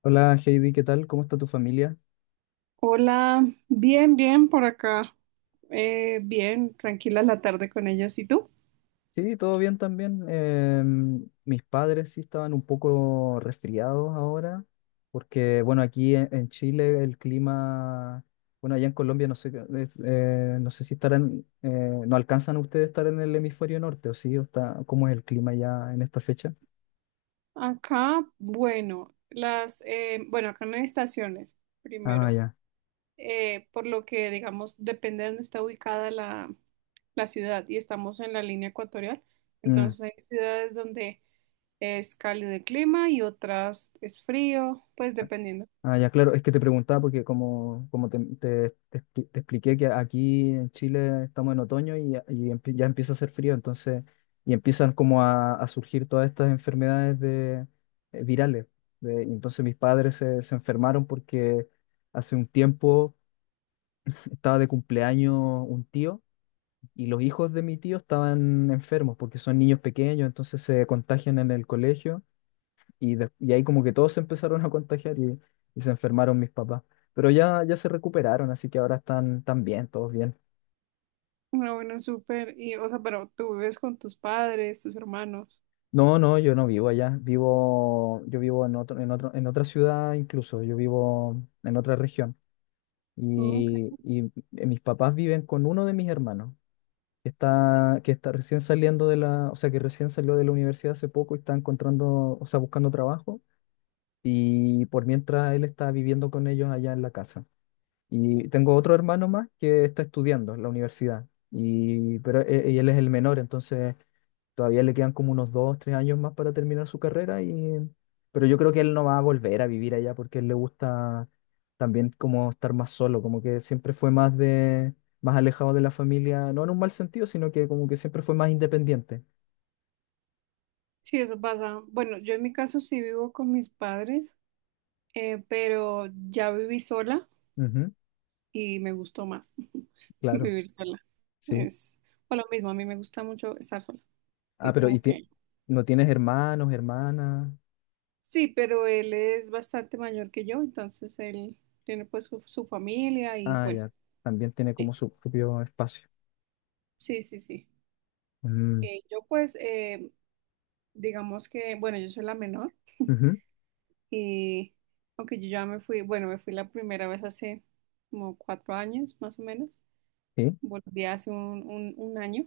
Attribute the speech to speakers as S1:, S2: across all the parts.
S1: Hola Heidi, ¿qué tal? ¿Cómo está tu familia?
S2: Hola, bien, bien por acá. Bien, tranquila la tarde con ellos. ¿Y tú?
S1: Sí, todo bien también. Mis padres sí estaban un poco resfriados ahora, porque bueno, aquí en Chile el clima, bueno, allá en Colombia no sé, es, no sé si estarán, no alcanzan ustedes a estar en el hemisferio norte, ¿o sí? ¿O está, cómo es el clima ya en esta fecha?
S2: Acá, bueno, acá no hay estaciones,
S1: Ah,
S2: primero,
S1: ya.
S2: por lo que, digamos, depende de dónde está ubicada la ciudad y estamos en la línea ecuatorial,
S1: Mm.
S2: entonces hay ciudades donde es cálido el clima y otras es frío, pues dependiendo.
S1: Ah, ya, claro, es que te preguntaba porque como te expliqué que aquí en Chile estamos en otoño y, ya ya empieza a hacer frío, entonces, y empiezan como a surgir todas estas enfermedades de, virales. Y entonces mis padres se enfermaron porque hace un tiempo estaba de cumpleaños un tío y los hijos de mi tío estaban enfermos porque son niños pequeños, entonces se contagian en el colegio y ahí como que todos se empezaron a contagiar y se enfermaron mis papás. Pero ya, ya se recuperaron, así que ahora están, están bien, todos bien.
S2: Ah, bueno, súper. Y, o sea, pero tú vives con tus padres, tus hermanos.
S1: No, no, yo no vivo allá. Vivo, yo vivo en otro, en otro, en otra ciudad incluso. Yo vivo en otra región.
S2: Ok.
S1: Y mis papás viven con uno de mis hermanos, que está recién saliendo de la, o sea, que recién salió de la universidad hace poco y está encontrando, o sea, buscando trabajo. Y por mientras él está viviendo con ellos allá en la casa. Y tengo otro hermano más que está estudiando en la universidad, y, pero y él es el menor, entonces todavía le quedan como unos dos, tres años más para terminar su carrera, y, pero yo creo que él no va a volver a vivir allá porque a él le gusta también como estar más solo, como que siempre fue más de, más alejado de la familia, no en un mal sentido, sino que como que siempre fue más independiente.
S2: Sí, eso pasa. Bueno, yo en mi caso sí vivo con mis padres, pero ya viví sola
S1: Ujú,
S2: y me gustó más
S1: claro,
S2: vivir sola.
S1: sí.
S2: Es o lo mismo, a mí me gusta mucho estar sola.
S1: Ah,
S2: Sí,
S1: pero ¿y
S2: como
S1: ti-
S2: que.
S1: no tienes hermanos, hermanas?
S2: Sí, pero él es bastante mayor que yo, entonces él tiene pues su familia y
S1: Ah,
S2: bueno,
S1: ya, también tiene como
S2: sí,
S1: su propio espacio.
S2: sí, sí, sí.
S1: Mm.
S2: Eh, yo pues, eh, digamos que, bueno, yo soy la menor.
S1: Ujú,
S2: Eh, aunque yo ya me fui, bueno, me fui la primera vez hace como 4 años, más o menos.
S1: sí,
S2: Volví hace un año.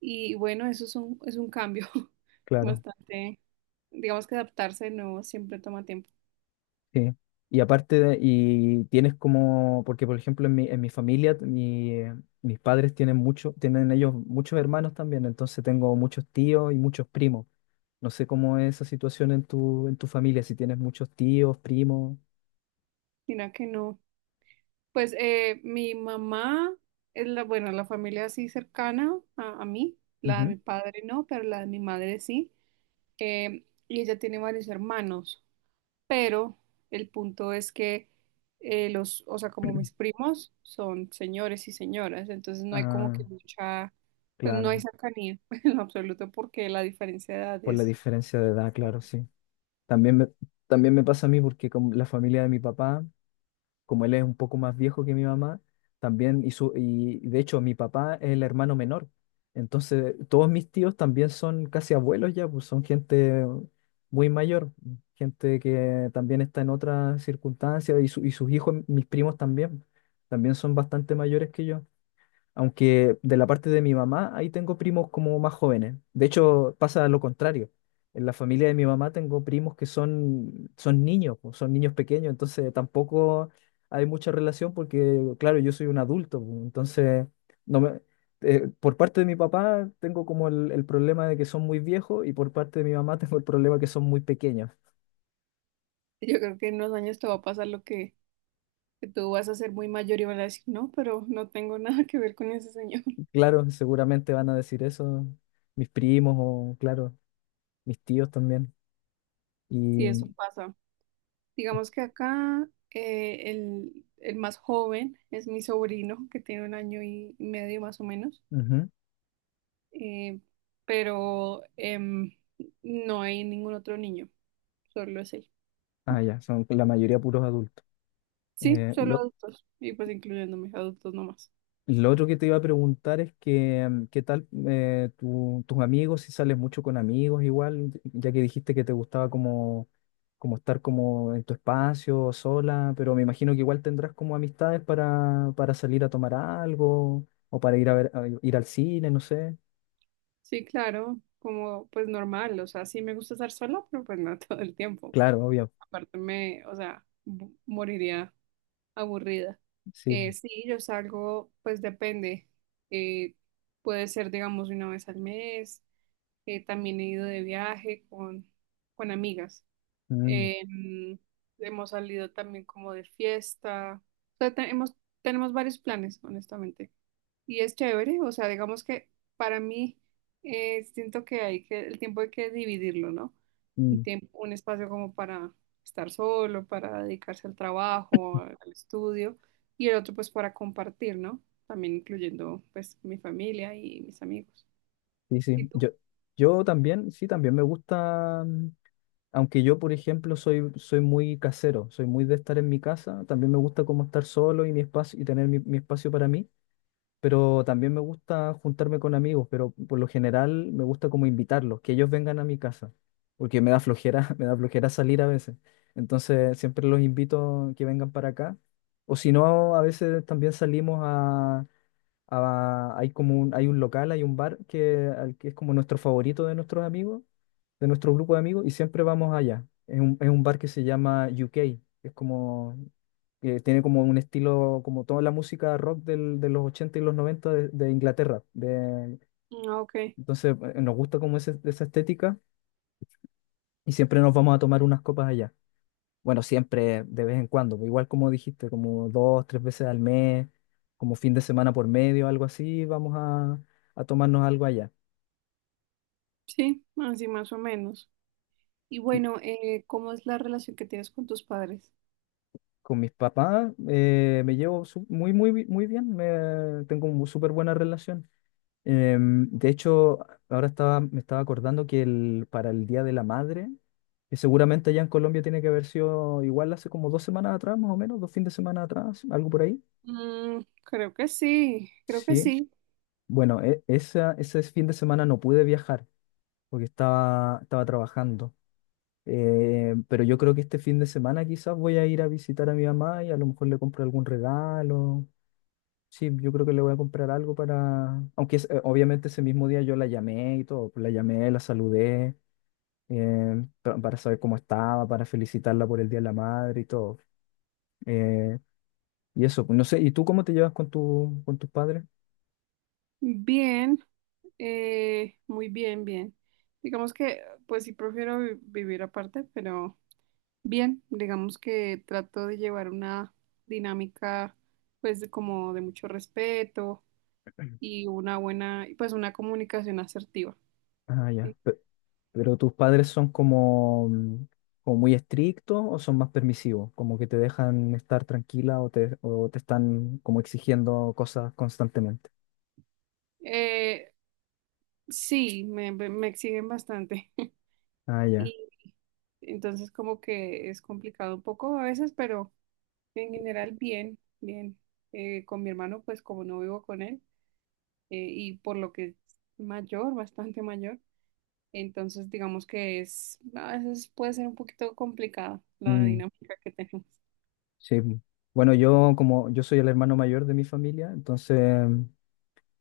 S2: Y bueno, es un cambio
S1: claro,
S2: bastante, digamos que adaptarse de nuevo siempre toma tiempo.
S1: sí. Y aparte, y tienes como, porque por ejemplo en mi familia, mi, mis padres tienen mucho, tienen ellos muchos hermanos también, entonces tengo muchos tíos y muchos primos. No sé cómo es esa situación en tu familia, si tienes muchos tíos, primos.
S2: Mira que no. Mi mamá es la, bueno, la familia así cercana a mí, la de
S1: Ujú.
S2: mi padre no, pero la de mi madre sí. Y ella tiene varios hermanos, pero el punto es que o sea, como mis primos son señores y señoras, entonces no hay como
S1: Ah,
S2: que mucha, pues no hay
S1: claro,
S2: cercanía en lo absoluto porque la diferencia de edad
S1: por la
S2: es
S1: diferencia de edad, claro,
S2: bastante.
S1: sí. También me, también me pasa a mí porque con la familia de mi papá como él es un poco más viejo que mi mamá, también hizo, y de hecho mi papá es el hermano menor. Entonces, todos mis tíos también son casi abuelos ya, pues son gente muy mayor, gente que también está en otras circunstancias y, y sus hijos, mis primos también, también son bastante mayores que yo. Aunque de la parte de mi mamá, ahí tengo primos como más jóvenes. De hecho, pasa lo contrario. En la familia de mi mamá tengo primos que son, son niños, pues, son niños pequeños, entonces tampoco hay mucha relación porque, claro, yo soy un adulto, pues, entonces no me, por parte de mi papá tengo como el problema de que son muy viejos y por parte de mi mamá tengo el problema que son muy pequeños.
S2: Yo creo que en unos años te va a pasar lo que tú vas a ser muy mayor y van a decir, no, pero no tengo nada que ver con ese señor.
S1: Claro, seguramente van a decir eso mis primos o, claro, mis tíos también.
S2: Sí, eso
S1: Y,
S2: pasa. Digamos que acá el más joven es mi sobrino, que tiene un año y medio más o menos.
S1: ujú.
S2: eh, pero em, no hay ningún otro niño, solo es él.
S1: Ah, ya, son la mayoría puros adultos.
S2: Sí,
S1: Eh,
S2: solo
S1: lo,
S2: adultos, y pues incluyéndome, adultos nomás.
S1: lo otro que te iba a preguntar es que, mm, ¿qué tal tus amigos? Si sales mucho con amigos igual, ya que dijiste que te gustaba como, como estar como en tu espacio, sola, pero me imagino que igual tendrás como amistades para salir a tomar algo o para ir a ver, a ir al cine, no sé.
S2: Sí, claro, como pues normal, o sea, sí me gusta estar sola, pero pues no todo el tiempo.
S1: Claro, obvio,
S2: Aparte o sea, moriría aburrida.
S1: sí.
S2: Sí, yo salgo, pues depende. eh, Puede ser, digamos, una vez al mes. También he ido de viaje con amigas.
S1: Mm,
S2: Em, hemos salido también como de fiesta. O sea, tenemos varios planes, honestamente. Y es chévere, o sea, digamos que para mí siento que hay que, el tiempo hay que dividirlo, ¿no? Un
S1: mm,
S2: tiempo, un espacio como para estar solo, para dedicarse al trabajo, al estudio, y el otro pues para compartir, ¿no? También incluyendo pues mi familia y mis amigos.
S1: sí, sí.
S2: ¿Y tú?
S1: Yo también, sí, también me gusta. Aunque yo, por ejemplo, soy, soy muy casero, soy muy de estar en mi casa, también me gusta como estar solo y mi espacio y tener mi, mi espacio para mí, pero también me gusta juntarme con amigos, pero por lo general me gusta como invitarlos, que ellos vengan a mi casa, porque me da flojera, me da flojera salir a veces. Entonces, siempre los invito que vengan para acá, o si no, a veces también salimos hay como un, hay un local, hay un bar que, al que es como nuestro favorito de nuestros amigos, de nuestro grupo de amigos, y siempre vamos allá. Es un bar que se llama UK, que es como, que tiene como un estilo, como toda la música rock de los 80 y los 90 de Inglaterra. De,
S2: Ah, Ok,
S1: entonces, nos gusta como esa estética y siempre nos vamos a tomar unas copas allá. Bueno, siempre, de vez en cuando, pues, igual como dijiste, como dos, tres veces al mes, como fin de semana por medio, algo así, vamos a tomarnos algo allá.
S2: sí, así más o menos. Y
S1: Y
S2: bueno, ¿cómo es la relación que tienes con tus padres?
S1: con mis papás me llevo muy, muy, muy bien, me, tengo una súper buena relación. De hecho, ahora estaba, me estaba acordando que el, para el Día de la Madre, que seguramente allá en Colombia tiene que haber sido igual hace como dos semanas atrás, más o menos, dos fines de semana atrás, algo por ahí.
S2: Mm, creo que sí, creo que
S1: Sí.
S2: sí.
S1: Bueno, esa, ese fin de semana no pude viajar porque estaba, estaba trabajando. Pero yo creo que este fin de semana quizás voy a ir a visitar a mi mamá y a lo mejor le compro algún regalo. Sí, yo creo que le voy a comprar algo para... Aunque obviamente ese mismo día yo la llamé y todo, pues la llamé, la saludé, para saber cómo estaba, para felicitarla por el Día de la Madre y todo. Eh, y eso, pues, no sé, ¿y tú cómo te llevas con tu, con tus padres?
S2: Bien, muy bien, bien. Digamos que, pues sí, prefiero vivir aparte, pero bien, digamos que trato de llevar una dinámica, pues, de como de mucho respeto y una buena, y, pues, una comunicación asertiva.
S1: Ah, ya.
S2: ¿Sí?
S1: Pero tus padres son como, mm, como muy estrictos o son más permisivos, como que te dejan estar tranquila o te están como exigiendo cosas constantemente.
S2: Eh, sí, me exigen bastante.
S1: Ah, ya.
S2: Y Entonces como que es complicado un poco a veces, pero en general bien, bien. Con mi hermano, pues como no vivo con él y por lo que es mayor, bastante mayor, entonces digamos que es, a veces puede ser un poquito complicada la
S1: Mm,
S2: dinámica que tenemos.
S1: sí. Mm. Bueno, yo como yo soy el hermano mayor de mi familia, entonces mm,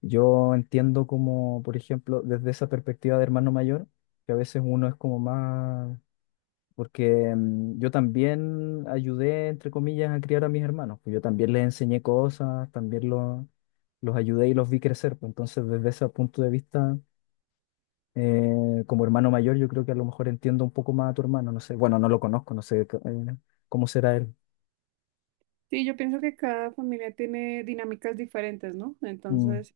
S1: yo entiendo como, por ejemplo, desde esa perspectiva de hermano mayor, que a veces uno es como más porque mm, yo también ayudé, entre comillas, a criar a mis hermanos. Pues yo también les enseñé cosas, también los ayudé y los vi crecer. Pues entonces, desde ese punto de vista, como hermano mayor, yo creo que a lo mejor entiendo un poco más a tu hermano. No sé, bueno, no lo conozco, no sé cómo será él.
S2: Sí, yo pienso que cada familia tiene dinámicas diferentes, ¿no?
S1: Mm,
S2: Entonces,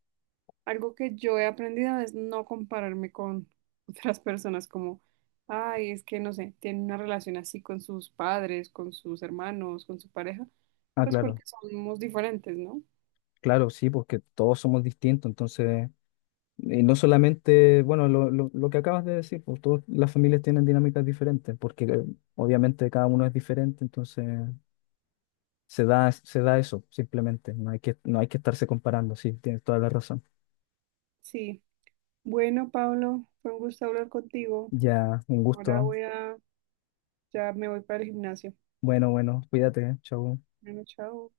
S2: algo que yo he aprendido es no compararme con otras personas como, ay, es que no sé, tienen una relación así con sus padres, con sus hermanos, con su pareja,
S1: ah,
S2: pues
S1: claro,
S2: porque somos diferentes, ¿no?
S1: claro, sí, porque todos somos distintos. Entonces, y no solamente, bueno, lo, lo que acabas de decir, pues todas las familias tienen dinámicas diferentes, porque obviamente cada uno es diferente, entonces. Se da eso, simplemente. No hay que, no hay que estarse comparando, sí, tienes toda la razón.
S2: Sí. Bueno, Pablo, fue un gusto hablar contigo.
S1: Ya, un
S2: Ahora
S1: gusto.
S2: voy a, ya me voy para el gimnasio.
S1: Bueno, bueno, cuídate, ¿eh? Chau.
S2: Bueno, chao.